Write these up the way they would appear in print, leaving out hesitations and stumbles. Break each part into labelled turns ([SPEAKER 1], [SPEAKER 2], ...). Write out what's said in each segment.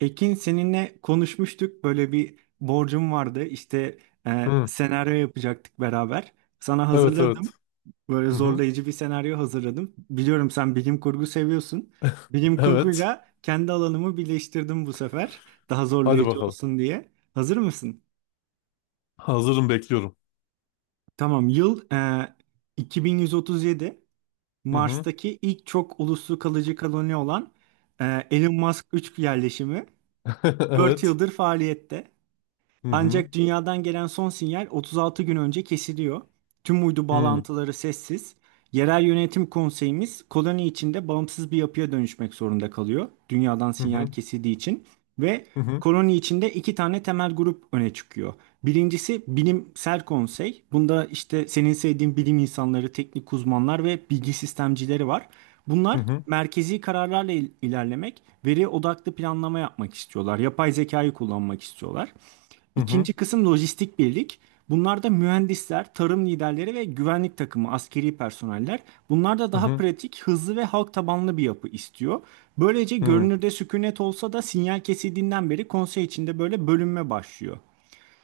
[SPEAKER 1] Ekin, seninle konuşmuştuk. Böyle bir borcum vardı. İşte
[SPEAKER 2] Hı.
[SPEAKER 1] senaryo yapacaktık beraber. Sana
[SPEAKER 2] Evet,
[SPEAKER 1] hazırladım.
[SPEAKER 2] evet.
[SPEAKER 1] Böyle
[SPEAKER 2] Hı hı.
[SPEAKER 1] zorlayıcı bir senaryo hazırladım. Biliyorum sen bilim kurgu seviyorsun. Bilim
[SPEAKER 2] Evet.
[SPEAKER 1] kurguyla kendi alanımı birleştirdim bu sefer. Daha
[SPEAKER 2] Hadi
[SPEAKER 1] zorlayıcı
[SPEAKER 2] bakalım.
[SPEAKER 1] olsun diye. Hazır mısın?
[SPEAKER 2] Hazırım, bekliyorum.
[SPEAKER 1] Tamam. Yıl 2137.
[SPEAKER 2] Hı hı.
[SPEAKER 1] Mars'taki ilk çok uluslu kalıcı koloni olan Elon Musk 3 yerleşimi 4
[SPEAKER 2] Evet.
[SPEAKER 1] yıldır faaliyette.
[SPEAKER 2] Hı hı.
[SPEAKER 1] Ancak dünyadan gelen son sinyal 36 gün önce kesiliyor. Tüm uydu
[SPEAKER 2] Hı hı.
[SPEAKER 1] bağlantıları sessiz. Yerel yönetim konseyimiz koloni içinde bağımsız bir yapıya dönüşmek zorunda kalıyor. Dünyadan
[SPEAKER 2] Hı
[SPEAKER 1] sinyal
[SPEAKER 2] hı.
[SPEAKER 1] kesildiği için ve
[SPEAKER 2] Hı hı.
[SPEAKER 1] koloni içinde iki tane temel grup öne çıkıyor. Birincisi bilimsel konsey. Bunda işte senin sevdiğin bilim insanları, teknik uzmanlar ve bilgi sistemcileri var.
[SPEAKER 2] Hı
[SPEAKER 1] Bunlar
[SPEAKER 2] hı.
[SPEAKER 1] merkezi kararlarla ilerlemek, veri odaklı planlama yapmak istiyorlar. Yapay zekayı kullanmak istiyorlar.
[SPEAKER 2] Hı hı.
[SPEAKER 1] İkinci kısım lojistik birlik. Bunlar da mühendisler, tarım liderleri ve güvenlik takımı, askeri personeller. Bunlar da daha
[SPEAKER 2] Hı
[SPEAKER 1] pratik, hızlı ve halk tabanlı bir yapı istiyor. Böylece
[SPEAKER 2] hı.
[SPEAKER 1] görünürde sükunet olsa da sinyal kesildiğinden beri konsey içinde böyle bölünme başlıyor.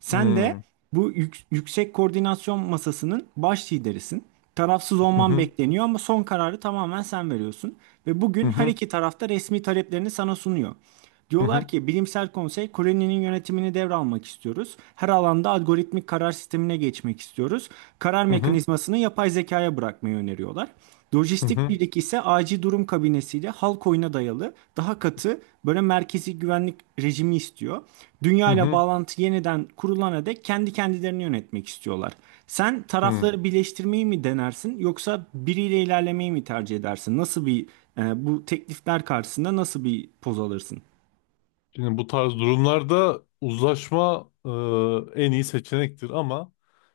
[SPEAKER 1] Sen de
[SPEAKER 2] Hı
[SPEAKER 1] bu yüksek koordinasyon masasının baş liderisin. Tarafsız olman
[SPEAKER 2] hı.
[SPEAKER 1] bekleniyor ama son kararı tamamen sen veriyorsun. Ve
[SPEAKER 2] Hı
[SPEAKER 1] bugün her
[SPEAKER 2] hı.
[SPEAKER 1] iki tarafta resmi taleplerini sana sunuyor.
[SPEAKER 2] Hı
[SPEAKER 1] Diyorlar
[SPEAKER 2] hı.
[SPEAKER 1] ki bilimsel konsey Koreli'nin yönetimini devralmak istiyoruz. Her alanda algoritmik karar sistemine geçmek istiyoruz. Karar
[SPEAKER 2] Hı hı. Hı hı.
[SPEAKER 1] mekanizmasını yapay zekaya bırakmayı öneriyorlar.
[SPEAKER 2] Hı
[SPEAKER 1] Lojistik
[SPEAKER 2] hı.
[SPEAKER 1] birlik ise acil durum kabinesiyle halk oyuna dayalı daha katı böyle merkezi güvenlik rejimi istiyor.
[SPEAKER 2] Hı
[SPEAKER 1] Dünya ile
[SPEAKER 2] hı.
[SPEAKER 1] bağlantı yeniden kurulana dek kendi kendilerini yönetmek istiyorlar. Sen tarafları birleştirmeyi mi denersin yoksa biriyle ilerlemeyi mi tercih edersin? Nasıl bir bu teklifler karşısında nasıl bir poz alırsın?
[SPEAKER 2] Şimdi bu tarz durumlarda uzlaşma en iyi seçenektir ama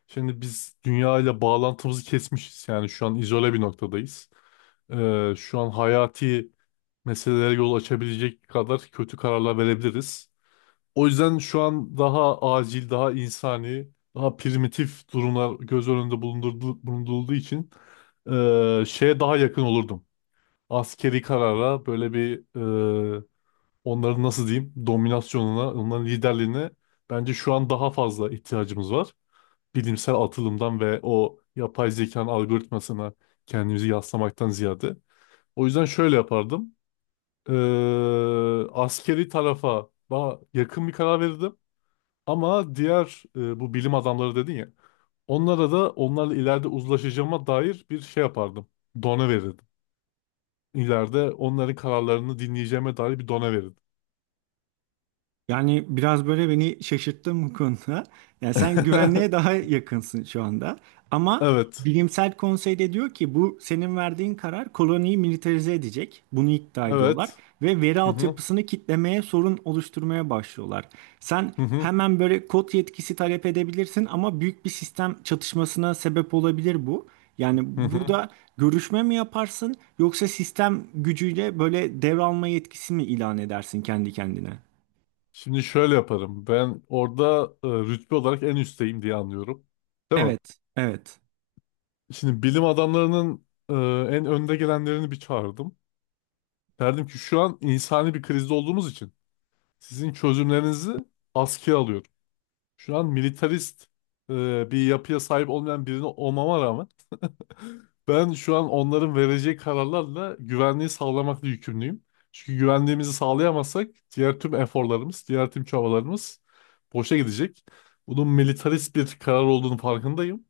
[SPEAKER 2] şimdi biz dünya ile bağlantımızı kesmişiz. Yani şu an izole bir noktadayız. Şu an hayati meselelere yol açabilecek kadar kötü kararlar verebiliriz. O yüzden şu an daha acil, daha insani, daha primitif durumlar göz önünde bulundurulduğu için şeye daha yakın olurdum. Askeri karara böyle bir e, onların nasıl diyeyim dominasyonuna, onların liderliğine bence şu an daha fazla ihtiyacımız var. Bilimsel atılımdan ve o yapay zekanın algoritmasına kendimizi yaslamaktan ziyade. O yüzden şöyle yapardım. Ee, Askeri tarafa daha yakın bir karar verirdim. Ama diğer bu bilim adamları dedin ya. Onlara da onlarla ileride uzlaşacağıma dair bir şey yapardım. Done verirdim. İleride onların kararlarını dinleyeceğime dair bir done verirdim.
[SPEAKER 1] Yani biraz böyle beni şaşırttın bu konuda. Yani sen güvenliğe daha yakınsın şu anda. Ama
[SPEAKER 2] Evet.
[SPEAKER 1] bilimsel konsey de diyor ki bu senin verdiğin karar koloniyi militarize edecek. Bunu iddia ediyorlar.
[SPEAKER 2] Evet.
[SPEAKER 1] Ve veri
[SPEAKER 2] Hı hı.
[SPEAKER 1] altyapısını kitlemeye, sorun oluşturmaya başlıyorlar. Sen
[SPEAKER 2] Hı hı.
[SPEAKER 1] hemen böyle kod yetkisi talep edebilirsin ama büyük bir sistem çatışmasına sebep olabilir bu. Yani
[SPEAKER 2] Hı hı.
[SPEAKER 1] burada görüşme mi yaparsın yoksa sistem gücüyle böyle devralma yetkisi mi ilan edersin kendi kendine?
[SPEAKER 2] Şimdi şöyle yaparım. Ben orada rütbe olarak en üstteyim diye anlıyorum. Değil mi?
[SPEAKER 1] Evet, evet.
[SPEAKER 2] Şimdi bilim adamlarının en önde gelenlerini bir çağırdım. Derdim ki şu an insani bir krizde olduğumuz için sizin çözümlerinizi askıya alıyorum. Şu an militarist bir yapıya sahip olmayan birini olmama rağmen ben şu an onların vereceği kararlarla güvenliği sağlamakla yükümlüyüm. Çünkü güvenliğimizi sağlayamazsak diğer tüm eforlarımız, diğer tüm çabalarımız boşa gidecek. Bunun militarist bir karar olduğunu farkındayım.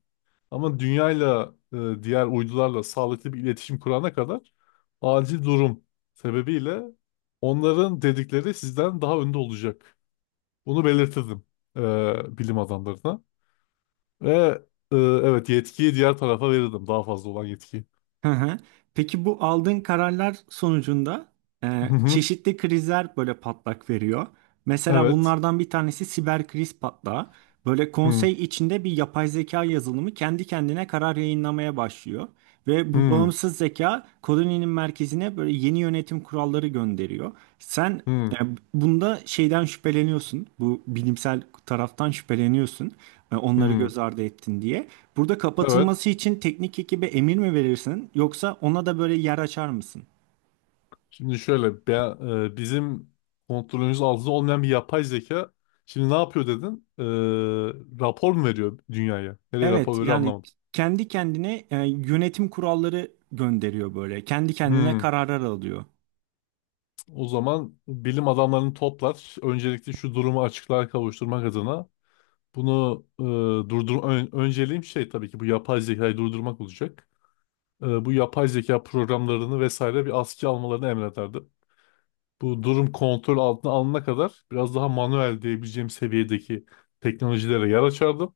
[SPEAKER 2] Ama dünyayla, diğer uydularla sağlıklı bir iletişim kurana kadar acil durum sebebiyle onların dedikleri sizden daha önde olacak. Bunu belirtirdim bilim adamlarına. Ve evet, yetkiyi diğer tarafa verirdim, daha fazla olan yetkiyi.
[SPEAKER 1] Hı hı. Peki bu aldığın kararlar sonucunda çeşitli krizler böyle patlak veriyor. Mesela
[SPEAKER 2] Evet.
[SPEAKER 1] bunlardan bir tanesi siber kriz patlağı. Böyle
[SPEAKER 2] Hı,
[SPEAKER 1] konsey içinde bir yapay zeka yazılımı kendi kendine karar yayınlamaya başlıyor. Ve bu
[SPEAKER 2] hı,
[SPEAKER 1] bağımsız zeka koloninin merkezine böyle yeni yönetim kuralları gönderiyor. Sen
[SPEAKER 2] hı,
[SPEAKER 1] yani bunda şeyden şüpheleniyorsun. Bu bilimsel taraftan şüpheleniyorsun. Onları
[SPEAKER 2] hı.
[SPEAKER 1] göz ardı ettin diye. Burada
[SPEAKER 2] Evet.
[SPEAKER 1] kapatılması için teknik ekibe emir mi verirsin yoksa ona da böyle yer açar mısın?
[SPEAKER 2] Şimdi şöyle bizim kontrolümüz altında olmayan bir yapay zeka şimdi ne yapıyor dedin? Rapor mu veriyor dünyaya? Nereye
[SPEAKER 1] Evet
[SPEAKER 2] rapor veriyor
[SPEAKER 1] yani
[SPEAKER 2] anlamadım.
[SPEAKER 1] kendi kendine yönetim kuralları gönderiyor böyle. Kendi kendine
[SPEAKER 2] Hı.
[SPEAKER 1] kararlar alıyor.
[SPEAKER 2] O zaman bilim adamlarını toplar. Öncelikle şu durumu açıklığa kavuşturmak adına bunu önceliğim şey tabii ki bu yapay zekayı durdurmak olacak. Bu yapay zeka programlarını vesaire bir askıya almalarını emrederdi. Bu durum kontrol altına alınana kadar biraz daha manuel diyebileceğim seviyedeki teknolojilere yer açardım.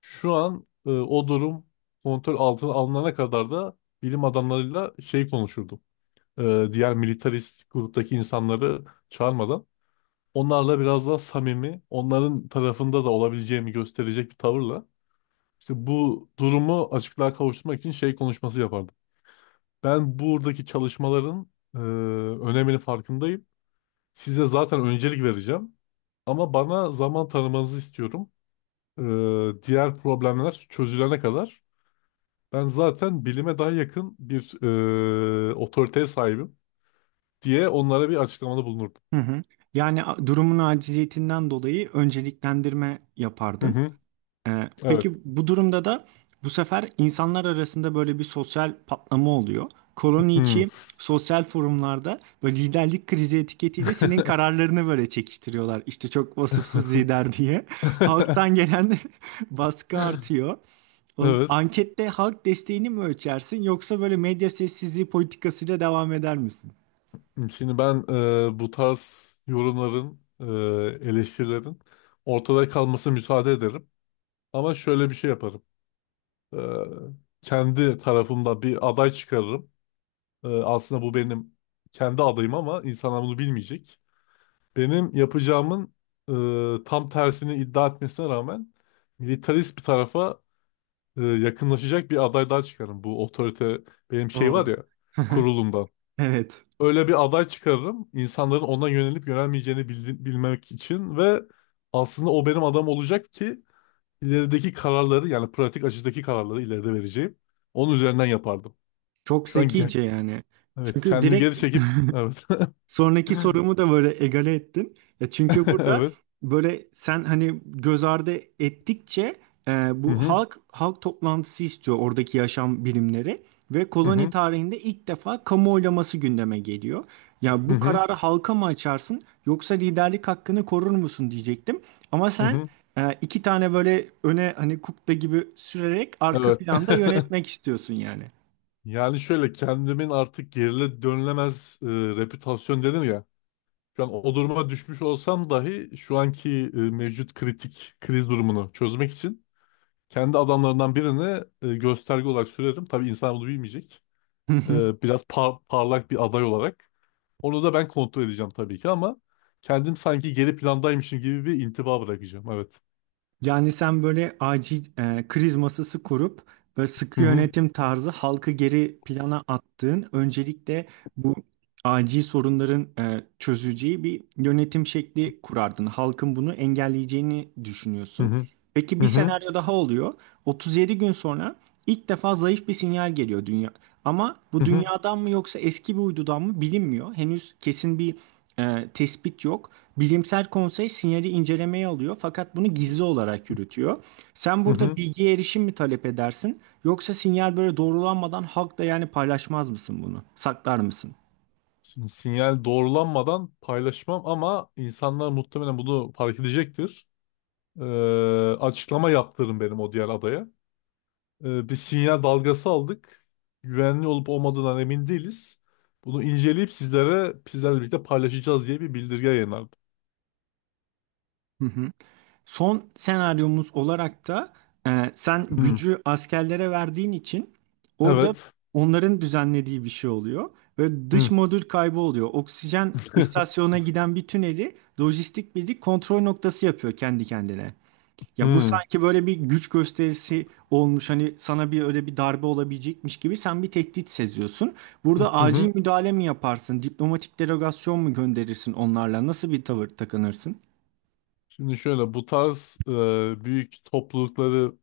[SPEAKER 2] Şu an o durum kontrol altına alınana kadar da bilim adamlarıyla şey konuşurdum. E, Diğer militarist gruptaki insanları çağırmadan onlarla biraz daha samimi, onların tarafında da olabileceğimi gösterecek bir tavırla işte bu durumu açıklığa kavuşturmak için şey konuşması yapardım. Ben buradaki çalışmaların e, öneminin farkındayım. Size zaten öncelik vereceğim. Ama bana zaman tanımanızı istiyorum. Diğer problemler çözülene kadar ben zaten bilime daha yakın bir otoriteye sahibim diye onlara bir açıklamada bulunurdum.
[SPEAKER 1] Hı hı. Yani durumun aciliyetinden dolayı önceliklendirme
[SPEAKER 2] Hı
[SPEAKER 1] yapardın.
[SPEAKER 2] hı, evet.
[SPEAKER 1] Peki bu durumda da bu sefer insanlar arasında böyle bir sosyal patlama oluyor. Koloni
[SPEAKER 2] Hı.
[SPEAKER 1] içi sosyal forumlarda böyle liderlik krizi etiketiyle senin kararlarını böyle çekiştiriyorlar. İşte çok vasıfsız lider diye. Halktan gelen baskı artıyor.
[SPEAKER 2] Evet.
[SPEAKER 1] Ankette halk desteğini mi ölçersin yoksa böyle medya sessizliği politikasıyla devam eder misin?
[SPEAKER 2] Şimdi ben bu tarz yorumların, eleştirilerin ortada kalmasına müsaade ederim. Ama şöyle bir şey yaparım. E, Kendi tarafımda bir aday çıkarırım. Aslında bu benim kendi adayım ama insanlar bunu bilmeyecek. Benim yapacağımın tam tersini iddia etmesine rağmen militarist bir tarafa yakınlaşacak bir aday daha çıkarım. Bu otorite benim şey var
[SPEAKER 1] Oo.
[SPEAKER 2] ya kurulumdan.
[SPEAKER 1] Evet.
[SPEAKER 2] Öyle bir aday çıkarırım, insanların ona yönelip yönelmeyeceğini bilmek için ve aslında o benim adam olacak ki ilerideki kararları, yani pratik açıdaki kararları ileride vereceğim. Onun üzerinden yapardım.
[SPEAKER 1] Çok
[SPEAKER 2] Şu an gel.
[SPEAKER 1] zekice yani.
[SPEAKER 2] Evet,
[SPEAKER 1] Çünkü
[SPEAKER 2] kendimi
[SPEAKER 1] direkt
[SPEAKER 2] geri çekip evet.
[SPEAKER 1] sonraki sorumu da böyle egale ettin. Ya çünkü burada
[SPEAKER 2] Evet.
[SPEAKER 1] böyle sen hani göz ardı ettikçe e,
[SPEAKER 2] Hı
[SPEAKER 1] bu
[SPEAKER 2] hı.
[SPEAKER 1] halk toplantısı istiyor oradaki yaşam bilimleri ve
[SPEAKER 2] Hı
[SPEAKER 1] koloni
[SPEAKER 2] hı.
[SPEAKER 1] tarihinde ilk defa kamu oylaması gündeme geliyor. Ya
[SPEAKER 2] Hı
[SPEAKER 1] bu
[SPEAKER 2] hı.
[SPEAKER 1] kararı halka mı açarsın yoksa liderlik hakkını korur musun diyecektim. Ama
[SPEAKER 2] Hı
[SPEAKER 1] sen
[SPEAKER 2] hı.
[SPEAKER 1] iki tane böyle öne hani kukla gibi sürerek arka
[SPEAKER 2] Evet.
[SPEAKER 1] planda yönetmek istiyorsun yani.
[SPEAKER 2] Yani şöyle kendimin artık geriye dönülemez reputasyon dedim ya. Şu an o duruma düşmüş olsam dahi şu anki mevcut kritik kriz durumunu çözmek için kendi adamlarından birine gösterge olarak sürerim. Tabii insan bunu bilmeyecek. Biraz parlak bir aday olarak. Onu da ben kontrol edeceğim tabii ki ama kendim sanki geri plandaymışım gibi bir intiba bırakacağım. Evet.
[SPEAKER 1] Yani sen böyle acil kriz masası kurup böyle
[SPEAKER 2] Hı
[SPEAKER 1] sıkı
[SPEAKER 2] hı.
[SPEAKER 1] yönetim tarzı halkı geri plana attığın öncelikle bu acil sorunların çözüleceği bir yönetim şekli kurardın. Halkın bunu engelleyeceğini
[SPEAKER 2] Hı
[SPEAKER 1] düşünüyorsun.
[SPEAKER 2] hı.
[SPEAKER 1] Peki bir
[SPEAKER 2] Hı hı.
[SPEAKER 1] senaryo daha oluyor. 37 gün sonra ilk defa zayıf bir sinyal geliyor dünya. Ama bu
[SPEAKER 2] Hı hı.
[SPEAKER 1] dünyadan mı yoksa eski bir uydudan mı bilinmiyor. Henüz kesin bir tespit yok. Bilimsel konsey sinyali incelemeye alıyor fakat bunu gizli olarak yürütüyor. Sen
[SPEAKER 2] Hı
[SPEAKER 1] burada
[SPEAKER 2] hı.
[SPEAKER 1] bilgiye erişim mi talep edersin yoksa sinyal böyle doğrulanmadan halkla yani paylaşmaz mısın bunu? Saklar mısın?
[SPEAKER 2] Sinyal doğrulanmadan paylaşmam ama insanlar muhtemelen bunu fark edecektir. Ee, Açıklama yaptırın benim o diğer adaya. Bir sinyal dalgası aldık. Güvenli olup olmadığından emin değiliz. Bunu inceleyip sizlere sizlerle birlikte paylaşacağız diye bir bildirge yayınlardı.
[SPEAKER 1] Son senaryomuz olarak da sen
[SPEAKER 2] Hmm,
[SPEAKER 1] gücü askerlere verdiğin için orada
[SPEAKER 2] evet.
[SPEAKER 1] onların düzenlediği bir şey oluyor. Ve
[SPEAKER 2] Hmm,
[SPEAKER 1] dış modül kaybı oluyor. Oksijen istasyonuna giden bir tüneli lojistik birlik kontrol noktası yapıyor kendi kendine. Ya bu
[SPEAKER 2] hmm,
[SPEAKER 1] sanki böyle bir güç gösterisi olmuş. Hani sana bir öyle bir darbe olabilecekmiş gibi sen bir tehdit seziyorsun.
[SPEAKER 2] hı
[SPEAKER 1] Burada
[SPEAKER 2] hı hı.
[SPEAKER 1] acil müdahale mi yaparsın? Diplomatik delegasyon mu gönderirsin onlarla? Nasıl bir tavır takınırsın?
[SPEAKER 2] Şimdi şöyle bu tarz büyük toplulukları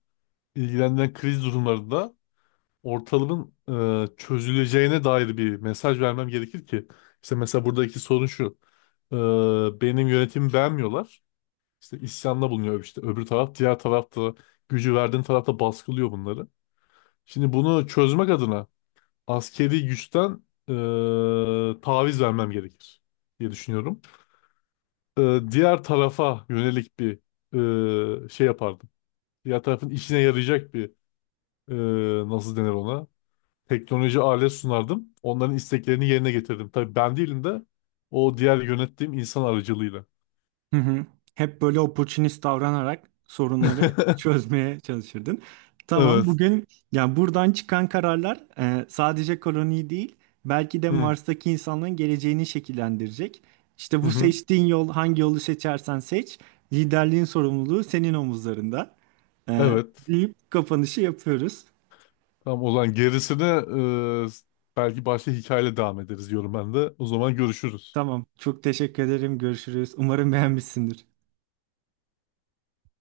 [SPEAKER 2] ilgilendiren kriz durumlarında ortalığın çözüleceğine dair bir mesaj vermem gerekir ki. İşte mesela buradaki sorun şu. E, Benim yönetimi beğenmiyorlar. İşte isyanda bulunuyor işte öbür taraf. Diğer tarafta gücü verdiğin tarafta baskılıyor bunları. Şimdi bunu çözmek adına askeri güçten taviz vermem gerekir diye düşünüyorum. Diğer tarafa yönelik bir şey yapardım. Diğer tarafın işine yarayacak bir nasıl denir ona? Teknoloji alet sunardım. Onların isteklerini yerine getirdim. Tabii ben değilim de o diğer yönettiğim insan aracılığıyla.
[SPEAKER 1] Hı hı. Hep böyle opportunist davranarak sorunları çözmeye çalışırdın. Tamam,
[SPEAKER 2] Evet.
[SPEAKER 1] bugün yani buradan çıkan kararlar sadece koloniyi değil, belki de
[SPEAKER 2] Hı,
[SPEAKER 1] Mars'taki insanların geleceğini şekillendirecek. İşte
[SPEAKER 2] hı,
[SPEAKER 1] bu
[SPEAKER 2] hı.
[SPEAKER 1] seçtiğin yol, hangi yolu seçersen seç, liderliğin sorumluluğu senin omuzlarında. E,
[SPEAKER 2] Evet.
[SPEAKER 1] deyip kapanışı yapıyoruz.
[SPEAKER 2] Tamam, o zaman gerisini e, belki başka hikayeyle devam ederiz diyorum ben de. O zaman görüşürüz.
[SPEAKER 1] Tamam, çok teşekkür ederim. Görüşürüz. Umarım beğenmişsindir.